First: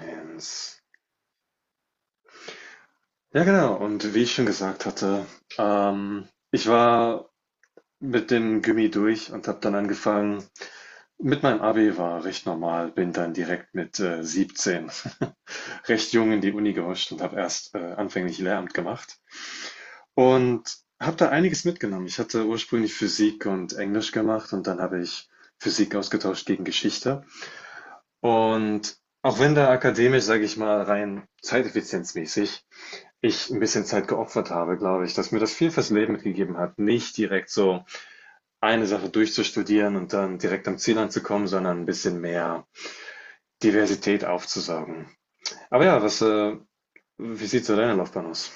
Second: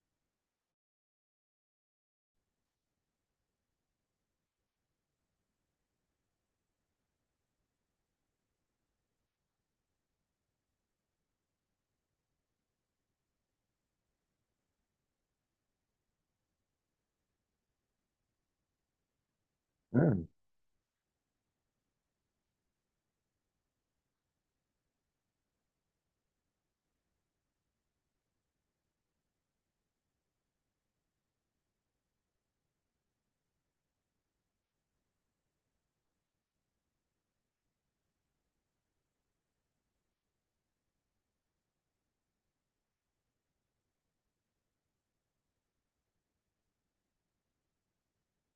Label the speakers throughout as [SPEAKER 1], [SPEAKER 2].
[SPEAKER 1] Eins. Ja, genau. Und wie ich schon gesagt hatte, ich war mit dem Gymi durch und habe dann angefangen. Mit meinem Abi war recht normal, bin dann direkt mit 17 recht jung in die Uni gehuscht und habe erst anfänglich Lehramt gemacht
[SPEAKER 2] Ah,
[SPEAKER 1] und habe da einiges mitgenommen. Ich hatte ursprünglich Physik und Englisch gemacht und dann habe ich Physik ausgetauscht gegen Geschichte. Und auch wenn da akademisch, sage ich mal, rein zeiteffizienzmäßig ich ein bisschen Zeit geopfert habe, glaube ich, dass mir das viel fürs Leben mitgegeben hat, nicht direkt so eine Sache durchzustudieren und dann direkt am Ziel anzukommen, sondern ein bisschen mehr Diversität aufzusaugen. Aber ja, wie sieht so deine Laufbahn aus?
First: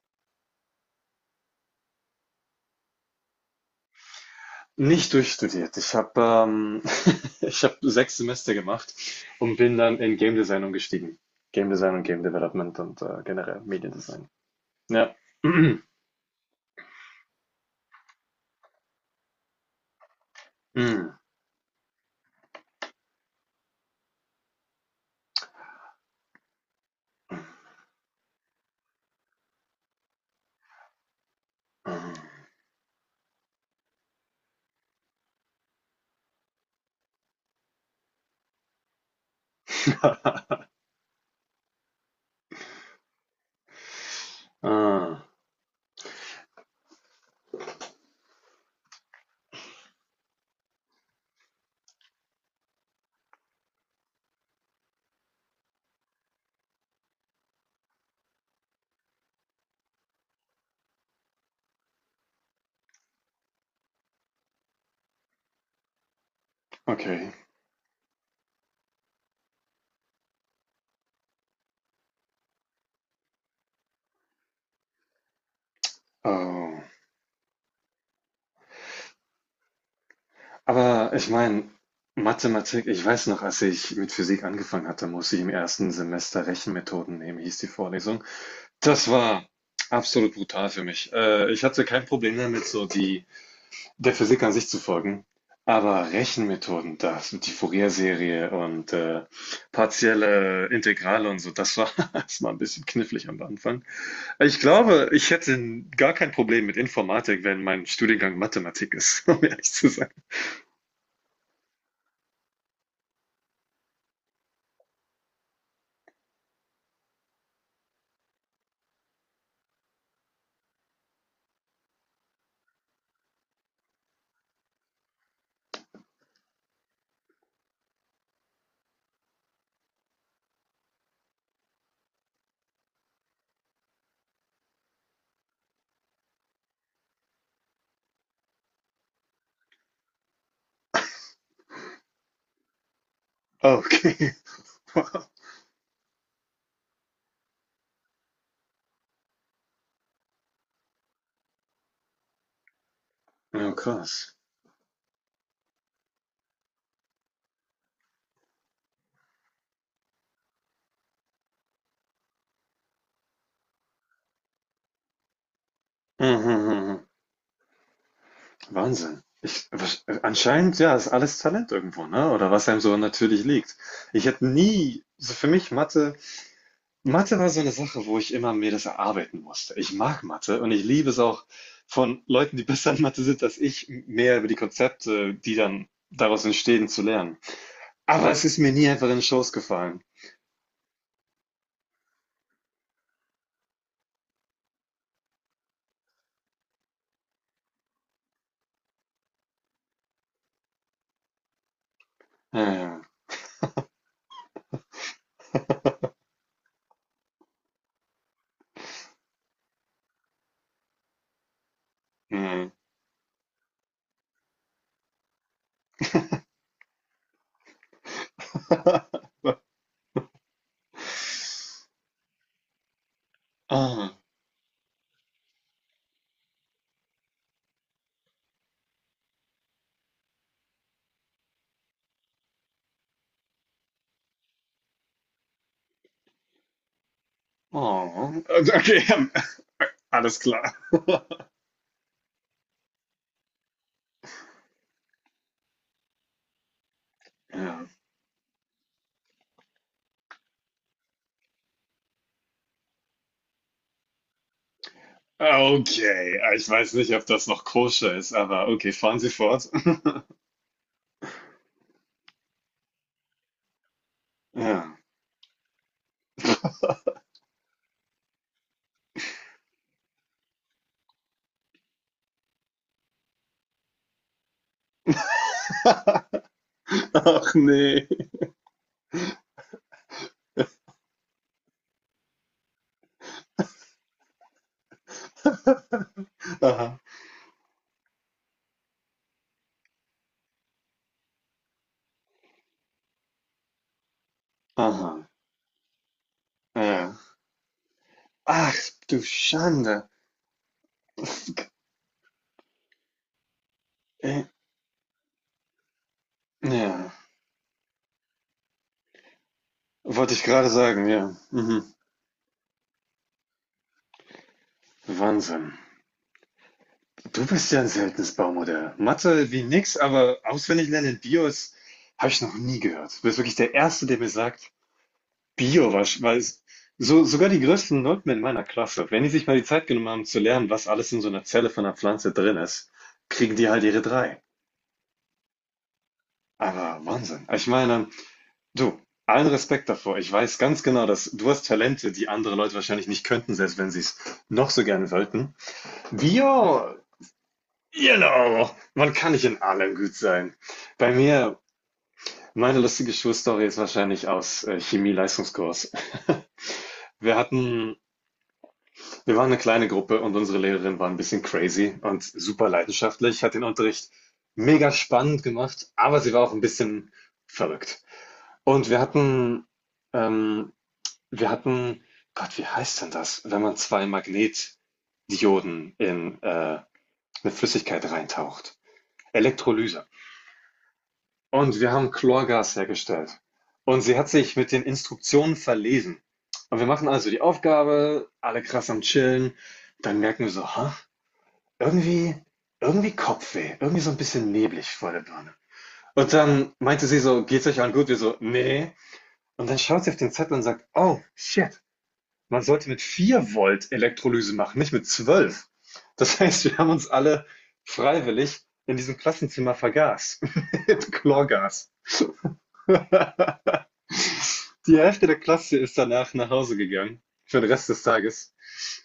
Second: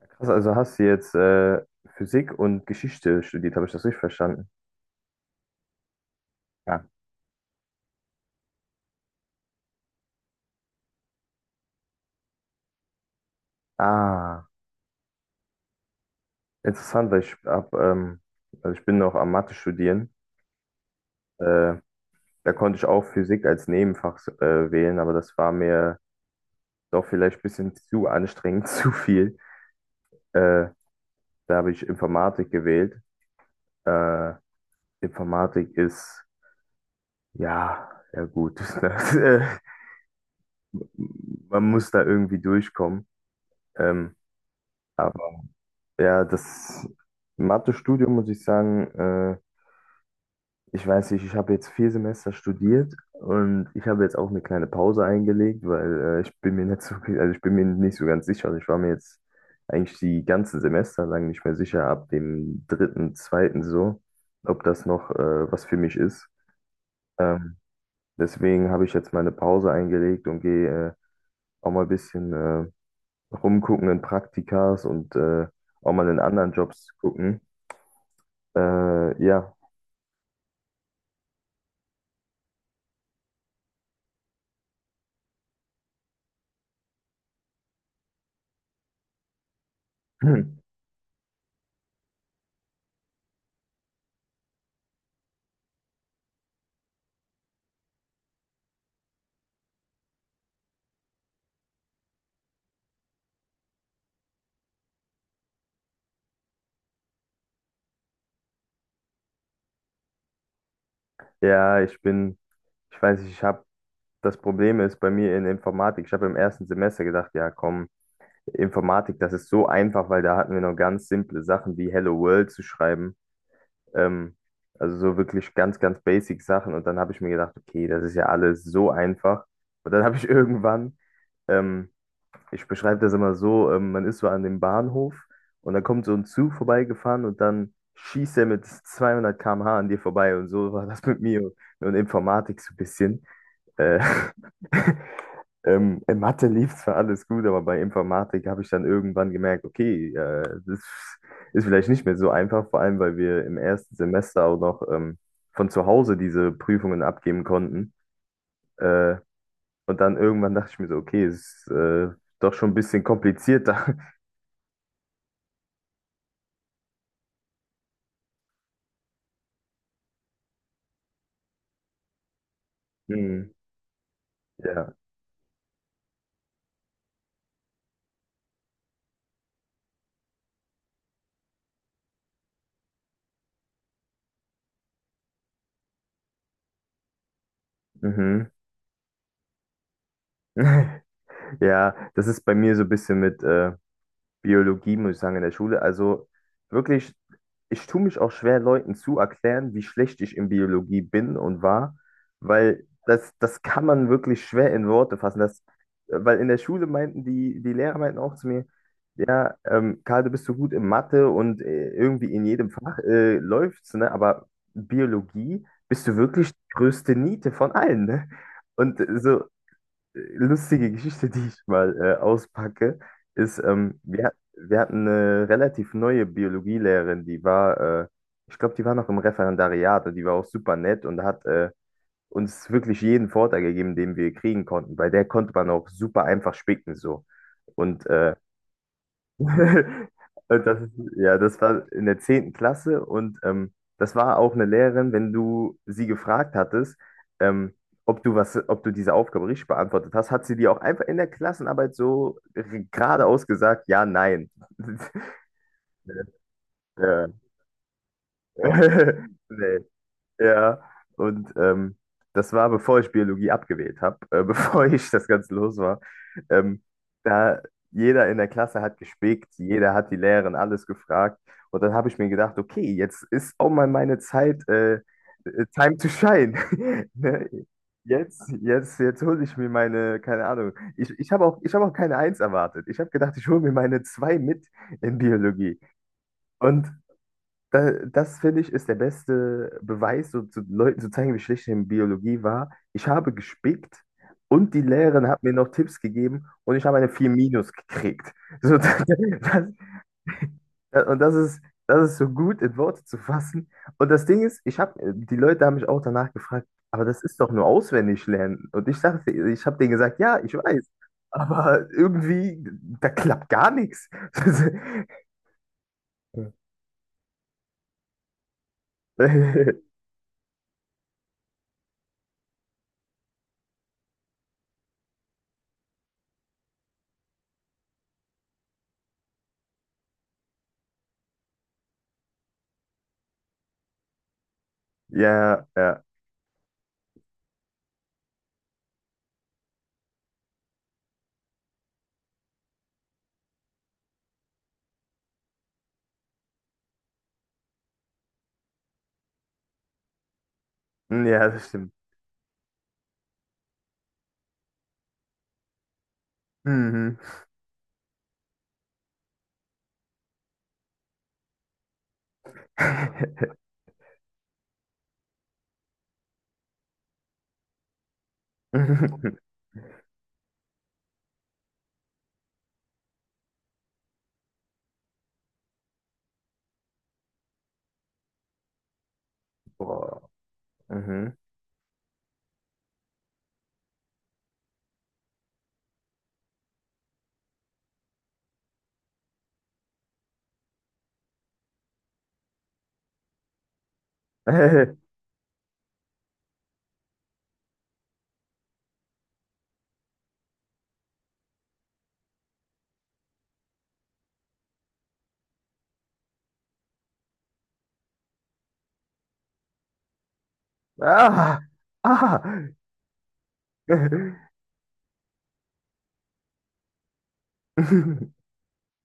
[SPEAKER 2] ja, krass, also hast du jetzt Physik und Geschichte studiert, habe ich das richtig verstanden?
[SPEAKER 1] Nicht durchstudiert.
[SPEAKER 2] Ja.
[SPEAKER 1] Ich habe 6 Semester gemacht und bin dann in Game Design umgestiegen. Game Design und Game Development und, generell Mediendesign.
[SPEAKER 2] Ah,
[SPEAKER 1] Ja.
[SPEAKER 2] interessant, weil ich hab, also ich bin noch am Mathe studieren.
[SPEAKER 1] Mhm.
[SPEAKER 2] Äh, Da konnte ich auch Physik als Nebenfach wählen, aber das war mir doch vielleicht ein bisschen zu anstrengend, zu viel. Äh, Da habe ich
[SPEAKER 1] Mhm.
[SPEAKER 2] Informatik gewählt. Äh, Informatik ist, ja, ja gut. Ne? Man muss da irgendwie durchkommen. Ähm,
[SPEAKER 1] Ah,
[SPEAKER 2] Ja, das Mathestudium muss ich sagen, ich weiß nicht, ich habe jetzt 4 Semester studiert und ich habe jetzt auch eine kleine Pause eingelegt, weil ich bin mir nicht so, also ich bin mir nicht so ganz sicher. Also ich war mir jetzt eigentlich die ganzen Semester lang nicht mehr sicher, ab dem dritten, zweiten so, ob das noch was für mich ist.
[SPEAKER 1] okay.
[SPEAKER 2] Ähm, Deswegen habe ich jetzt meine Pause eingelegt und gehe auch mal ein bisschen rumgucken in Praktikas und auch mal in anderen
[SPEAKER 1] Oh.
[SPEAKER 2] Jobs gucken. Ja.
[SPEAKER 1] Aber ich meine, Mathematik, ich weiß noch, als ich mit Physik angefangen hatte, musste ich im ersten Semester Rechenmethoden nehmen, hieß die Vorlesung. Das war absolut
[SPEAKER 2] Hm.
[SPEAKER 1] brutal für mich. Ich hatte kein Problem damit, so die der Physik an sich zu folgen, aber Rechenmethoden, das, die Fourier-Serie und partielle Integrale und so, das war, das war ein bisschen knifflig am Anfang. Ich glaube, ich hätte gar kein Problem mit Informatik, wenn mein Studiengang Mathematik ist, um ehrlich zu sein.
[SPEAKER 2] Ja, ich bin, ich weiß nicht, ich habe, das Problem ist bei mir in Informatik, ich habe im ersten Semester gedacht, ja komm, Informatik, das ist so einfach, weil da hatten wir noch ganz simple Sachen wie Hello World zu schreiben. Ähm, also so wirklich ganz, ganz basic Sachen. Und dann habe ich mir gedacht, okay, das ist ja alles so einfach. Und dann habe ich irgendwann ähm, ich beschreibe das immer so, man ist so an dem Bahnhof und dann kommt so ein Zug vorbeigefahren und dann schießt er mit 200 km/h an dir vorbei und so war das mit mir und Informatik so ein bisschen. Äh,
[SPEAKER 1] Okay. Wow.
[SPEAKER 2] in Mathe lief zwar alles gut, aber bei Informatik habe ich dann irgendwann gemerkt, okay, das ist vielleicht nicht mehr so einfach, vor allem weil wir im
[SPEAKER 1] Ja,
[SPEAKER 2] ersten
[SPEAKER 1] krass.
[SPEAKER 2] Semester auch noch von zu Hause diese Prüfungen abgeben konnten. Äh, und dann irgendwann dachte ich mir so, okay, es ist doch schon ein bisschen komplizierter.
[SPEAKER 1] Mhm, Wahnsinn. Ich, anscheinend, ja, ist alles Talent irgendwo, ne? Oder was einem so natürlich
[SPEAKER 2] Mhm.
[SPEAKER 1] liegt. Ich hätte
[SPEAKER 2] Ja.
[SPEAKER 1] nie, so für mich Mathe, Mathe war so eine Sache, wo ich immer mir das erarbeiten musste. Ich mag Mathe und ich liebe es auch von Leuten, die besser in Mathe sind als ich, mehr über die Konzepte, die dann daraus entstehen, zu lernen. Aber es
[SPEAKER 2] Mhm.
[SPEAKER 1] ist mir nie einfach in den Schoß gefallen.
[SPEAKER 2] Ja, das ist bei mir so ein bisschen mit Biologie, muss ich sagen, in der Schule. Also wirklich, ich tue mich auch schwer, Leuten zu erklären, wie schlecht ich in Biologie bin und war,
[SPEAKER 1] Ja,
[SPEAKER 2] weil
[SPEAKER 1] ja.
[SPEAKER 2] das, das kann man wirklich schwer in Worte fassen. Weil in der Schule meinten die Lehrer meinten auch zu mir, ja, Karl, du bist so gut in Mathe und irgendwie in jedem
[SPEAKER 1] Mhm.
[SPEAKER 2] Fach läuft's, ne? Aber Biologie bist du wirklich die größte Niete von allen, ne? Und so, lustige Geschichte, die ich mal auspacke, ist,
[SPEAKER 1] Ah,
[SPEAKER 2] wir hatten eine relativ neue Biologielehrerin, die war, ich glaube, die war noch im Referendariat und die war auch super nett und hat uns wirklich jeden Vorteil gegeben, den wir kriegen konnten. Bei der konnte man auch super einfach spicken so. Und äh,
[SPEAKER 1] oh. Also, okay,
[SPEAKER 2] Und
[SPEAKER 1] alles klar.
[SPEAKER 2] Das ist, ja, das war in der zehnten Klasse und das war auch eine Lehrerin, wenn du sie gefragt hattest, ähm,
[SPEAKER 1] Ja.
[SPEAKER 2] ob du diese Aufgabe richtig beantwortet hast, hat sie dir auch einfach in der Klassenarbeit so geradeaus gesagt, ja, nein.
[SPEAKER 1] Ah, okay, ah, ich weiß nicht, ob
[SPEAKER 2] Ja.
[SPEAKER 1] das noch koscher ist, aber okay, fahren Sie fort.
[SPEAKER 2] Nee. Ja, und das war, bevor ich Biologie abgewählt habe, bevor
[SPEAKER 1] Ja.
[SPEAKER 2] ich das Ganze los war. Ähm, Da jeder in der Klasse hat gespickt, jeder hat die Lehrerin alles gefragt. Und dann habe ich mir gedacht, okay, jetzt ist auch mal meine Zeit, time to shine. Ne?
[SPEAKER 1] Ach nee.
[SPEAKER 2] Jetzt, jetzt, jetzt hole ich mir meine, keine Ahnung. Ich habe auch keine Eins erwartet. Ich habe gedacht, ich hole mir meine zwei mit in Biologie. Und
[SPEAKER 1] Aha.
[SPEAKER 2] da, das finde ich ist der beste Beweis, so zu Leuten zu zeigen, wie schlecht ich in Biologie war. Ich habe gespickt und die
[SPEAKER 1] Aha.
[SPEAKER 2] Lehrerin hat mir noch Tipps gegeben und ich habe eine
[SPEAKER 1] Ja.
[SPEAKER 2] 4 minus gekriegt.
[SPEAKER 1] Ach,
[SPEAKER 2] So,
[SPEAKER 1] du Schande.
[SPEAKER 2] und das ist so gut in Worte zu fassen. Und das Ding
[SPEAKER 1] Äh,
[SPEAKER 2] ist, die Leute haben mich auch danach gefragt, aber
[SPEAKER 1] Ja.
[SPEAKER 2] das ist doch nur auswendig lernen. Und ich habe denen gesagt,
[SPEAKER 1] Wollte
[SPEAKER 2] ja,
[SPEAKER 1] ich
[SPEAKER 2] ich
[SPEAKER 1] gerade
[SPEAKER 2] weiß,
[SPEAKER 1] sagen, ja. Mhm.
[SPEAKER 2] aber irgendwie, da klappt gar nichts.
[SPEAKER 1] Wahnsinn. Du bist ja ein seltenes Baumodell. Mathe wie nix, aber auswendig lernen in Bios habe ich noch nie gehört. Du bist wirklich der Erste, der mir sagt, Bio wahrsch weil es so sogar die größten Nulpen in meiner Klasse, wenn die sich mal die Zeit genommen haben zu lernen, was alles in so einer Zelle von einer Pflanze drin ist, kriegen die halt ihre drei.
[SPEAKER 2] Ja, ja,
[SPEAKER 1] Aber Wahnsinn. Ich meine, du, allen Respekt davor. Ich weiß ganz genau, dass du hast Talente, die andere Leute wahrscheinlich nicht könnten, selbst wenn sie es noch so gerne wollten. Bio, genau, man kann nicht in allem gut sein. Bei
[SPEAKER 2] ja,
[SPEAKER 1] mir
[SPEAKER 2] das stimmt.
[SPEAKER 1] meine lustige Schulstory ist wahrscheinlich aus, Chemie-Leistungskurs.
[SPEAKER 2] Mhm.
[SPEAKER 1] Wir hatten Wir waren eine kleine Gruppe und unsere Lehrerin war ein bisschen crazy und super leidenschaftlich, hat den Unterricht mega spannend gemacht, aber sie war auch ein bisschen verrückt. Und wir hatten ähm, wir hatten Gott, wie heißt denn das, wenn man 2 Magnetdioden in, 'ne Flüssigkeit reintaucht? Elektrolyse.
[SPEAKER 2] Boah. Mhm.
[SPEAKER 1] Und wir haben Chlorgas hergestellt. Und sie hat sich mit den Instruktionen verlesen. Und wir machen also die Aufgabe, alle krass am Chillen. Dann merken wir so: ha. Irgendwie irgendwie Kopfweh, irgendwie so ein bisschen neblig vor der Birne. Und dann meinte sie so: „Geht's euch allen gut?“ Wir so: nee. Und dann schaut sie auf den Zettel und sagt: „Oh, shit, man sollte mit 4 Volt Elektrolyse machen, nicht mit 12. Das heißt, wir haben uns alle freiwillig in diesem Klassenzimmer vergaß mit
[SPEAKER 2] Ah!
[SPEAKER 1] Chlorgas.
[SPEAKER 2] Ah!
[SPEAKER 1] Die Hälfte der Klasse ist danach nach Hause gegangen für den Rest des Tages.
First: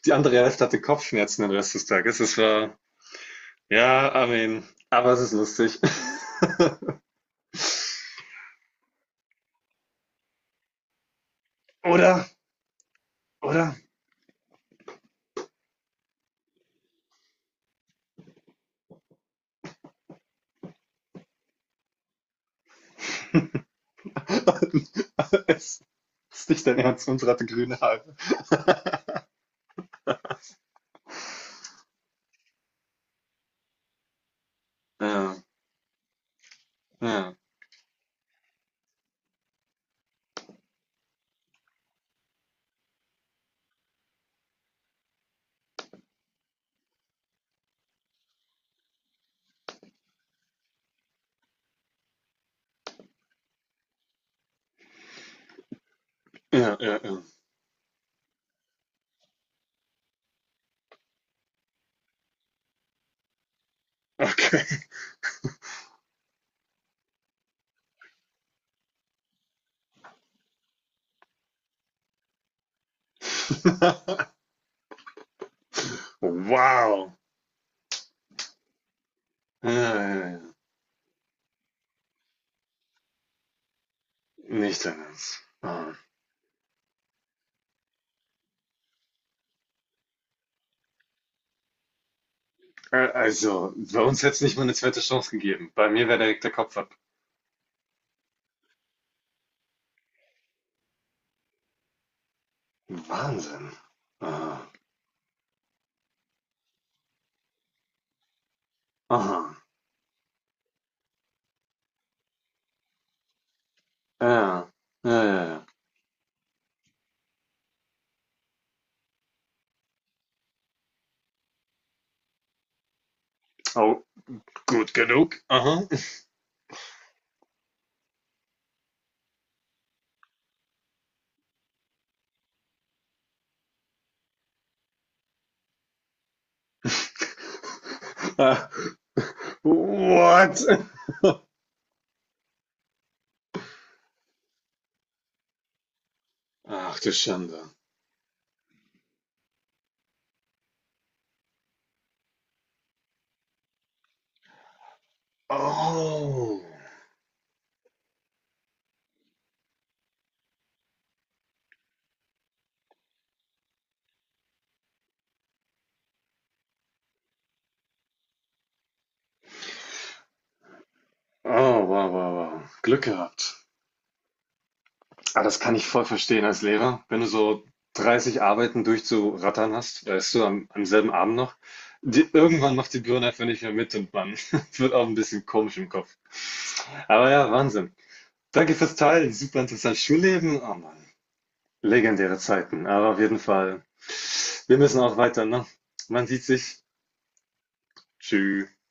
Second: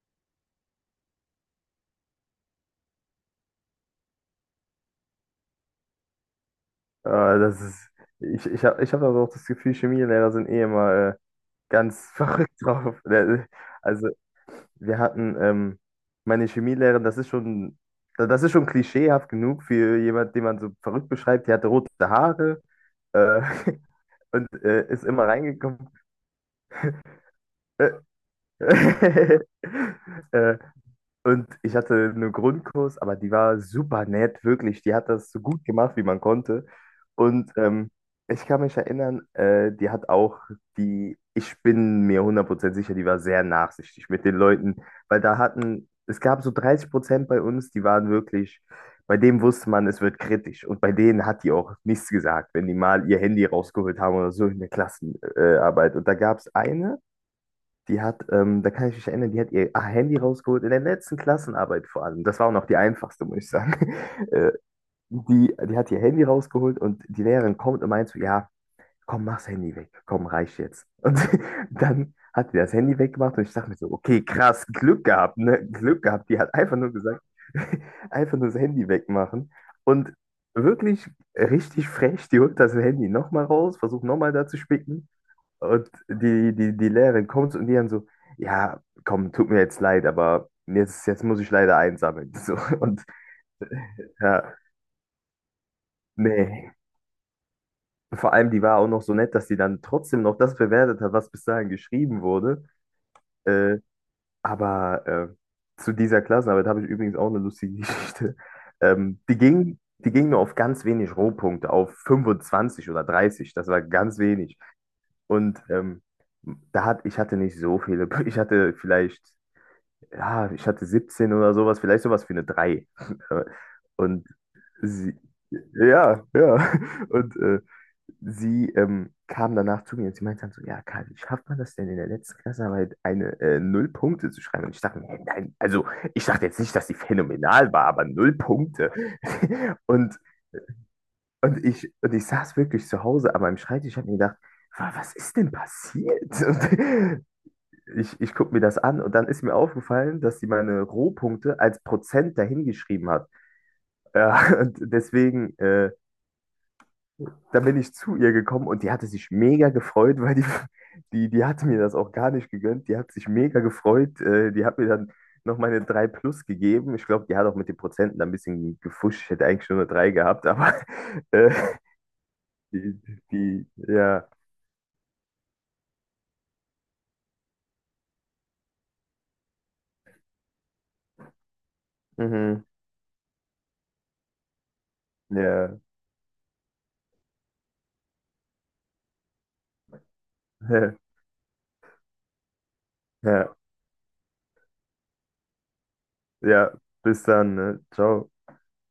[SPEAKER 1] Die andere Hälfte hatte Kopfschmerzen den Rest des Tages. Es war ja, I mean, aber es ist lustig.
[SPEAKER 2] Ah, das ist. Ich hab aber auch das Gefühl, Chemielehrer sind eh immer ganz
[SPEAKER 1] Oder?
[SPEAKER 2] verrückt drauf.
[SPEAKER 1] Oder?
[SPEAKER 2] Also, wir hatten meine Chemielehrerin, das ist schon, das ist schon klischeehaft genug für jemand, den man so verrückt beschreibt. Die hatte rote Haare, äh, und ist immer
[SPEAKER 1] Es
[SPEAKER 2] reingekommen.
[SPEAKER 1] ist nicht dein Ernst, unsere hatte grüne
[SPEAKER 2] Äh,
[SPEAKER 1] Haare.
[SPEAKER 2] äh, Und ich hatte einen Grundkurs, aber die war super nett, wirklich. Die hat das
[SPEAKER 1] Ja,
[SPEAKER 2] so gut gemacht, wie man konnte.
[SPEAKER 1] ja,
[SPEAKER 2] Und ich kann mich erinnern, die hat auch die, ich bin mir 100% sicher, die war sehr nachsichtig mit den Leuten, weil es gab so 30% bei uns, die waren wirklich, bei denen wusste man, es wird kritisch. Und bei denen hat die auch nichts gesagt, wenn die mal ihr Handy rausgeholt haben oder so in der Klassenarbeit. Und da gab es
[SPEAKER 1] ja,
[SPEAKER 2] eine,
[SPEAKER 1] ja, ja.
[SPEAKER 2] da kann ich mich erinnern, die hat ihr Handy rausgeholt in der letzten Klassenarbeit vor allem. Das war auch noch die einfachste, muss ich sagen. Äh,
[SPEAKER 1] Okay.
[SPEAKER 2] die hat ihr Handy rausgeholt und die Lehrerin kommt und meint so, ja, komm, mach's Handy weg. Komm, reicht jetzt. Und dann hat die das Handy weggemacht und ich dachte mir so, okay, krass, Glück gehabt, ne? Glück gehabt. Die hat einfach nur
[SPEAKER 1] Wow.
[SPEAKER 2] gesagt, einfach nur das Handy wegmachen.
[SPEAKER 1] Ja,
[SPEAKER 2] Und
[SPEAKER 1] ja, ja.
[SPEAKER 2] wirklich richtig frech, die holt das Handy nochmal raus, versucht nochmal da zu
[SPEAKER 1] Nicht dein
[SPEAKER 2] spicken.
[SPEAKER 1] Ernst.
[SPEAKER 2] Und
[SPEAKER 1] Ah.
[SPEAKER 2] die Lehrerin kommt und die dann so, ja, komm, tut mir jetzt leid, aber jetzt muss ich leider einsammeln. So, und
[SPEAKER 1] Also, bei uns hätte es nicht
[SPEAKER 2] ja,
[SPEAKER 1] mal eine zweite Chance gegeben. Bei mir wäre direkt der
[SPEAKER 2] nee.
[SPEAKER 1] Kopf ab.
[SPEAKER 2] Vor allem, die war auch noch so nett, dass sie dann trotzdem noch das bewertet hat, was bis dahin geschrieben wurde.
[SPEAKER 1] Wahnsinn.
[SPEAKER 2] Äh,
[SPEAKER 1] Ah.
[SPEAKER 2] aber zu dieser Klassenarbeit habe ich übrigens auch eine lustige Geschichte. Die
[SPEAKER 1] Aha.
[SPEAKER 2] ging, die ging nur auf ganz wenig Rohpunkte, auf 25 oder 30. Das war ganz wenig.
[SPEAKER 1] Ja, ja, ja,
[SPEAKER 2] Und
[SPEAKER 1] ja.
[SPEAKER 2] ich hatte nicht so viele, ich hatte vielleicht ja, ich hatte 17 oder sowas, vielleicht sowas wie eine drei.
[SPEAKER 1] Oh,
[SPEAKER 2] Und
[SPEAKER 1] gut
[SPEAKER 2] sie,
[SPEAKER 1] genug. Aha.
[SPEAKER 2] ja, ja. Und sie kam danach zu mir und sie meinte dann so, ja, Karl, wie schafft man das denn in der letzten Klassenarbeit eine 0 Punkte zu schreiben? Und ich dachte mir, hä, nein, also ich dachte jetzt nicht, dass sie phänomenal war, aber Null
[SPEAKER 1] Ah.
[SPEAKER 2] Punkte. Und,
[SPEAKER 1] What?
[SPEAKER 2] und ich saß wirklich zu Hause an meinem Schreibtisch und habe mir gedacht, was ist denn passiert?
[SPEAKER 1] Ach du Schande.
[SPEAKER 2] Ich gucke mir das an und dann ist mir aufgefallen, dass sie meine Rohpunkte als Prozent dahingeschrieben hat. Ja, und deswegen,
[SPEAKER 1] Oh.
[SPEAKER 2] dann bin ich zu ihr gekommen und die hatte sich mega gefreut, weil die, die hatte mir das auch gar nicht gegönnt. Die hat sich mega gefreut. Die hat mir dann noch meine 3 plus gegeben. Ich glaube, die hat auch mit den Prozenten ein bisschen gefuscht. Ich hätte eigentlich nur eine 3 gehabt, aber äh,
[SPEAKER 1] Oh, wow, wow, wow.
[SPEAKER 2] die,
[SPEAKER 1] Glück gehabt.
[SPEAKER 2] ja,
[SPEAKER 1] Ah, das kann ich voll verstehen als Lehrer. Wenn du so 30 Arbeiten durchzurattern hast, weißt du, am selben Abend noch, die,
[SPEAKER 2] mhm,
[SPEAKER 1] irgendwann macht die Birne einfach nicht mehr mit und man wird auch ein bisschen komisch
[SPEAKER 2] ja,
[SPEAKER 1] im Kopf. Aber ja, Wahnsinn. Danke fürs Teilen. Super interessantes Schulleben. Oh Mann, legendäre Zeiten. Aber auf jeden
[SPEAKER 2] ja,
[SPEAKER 1] Fall, wir müssen auch weiter, ne? Man sieht
[SPEAKER 2] ja,
[SPEAKER 1] sich.
[SPEAKER 2] bis dann, ne? Ciao.
[SPEAKER 1] Tschüss.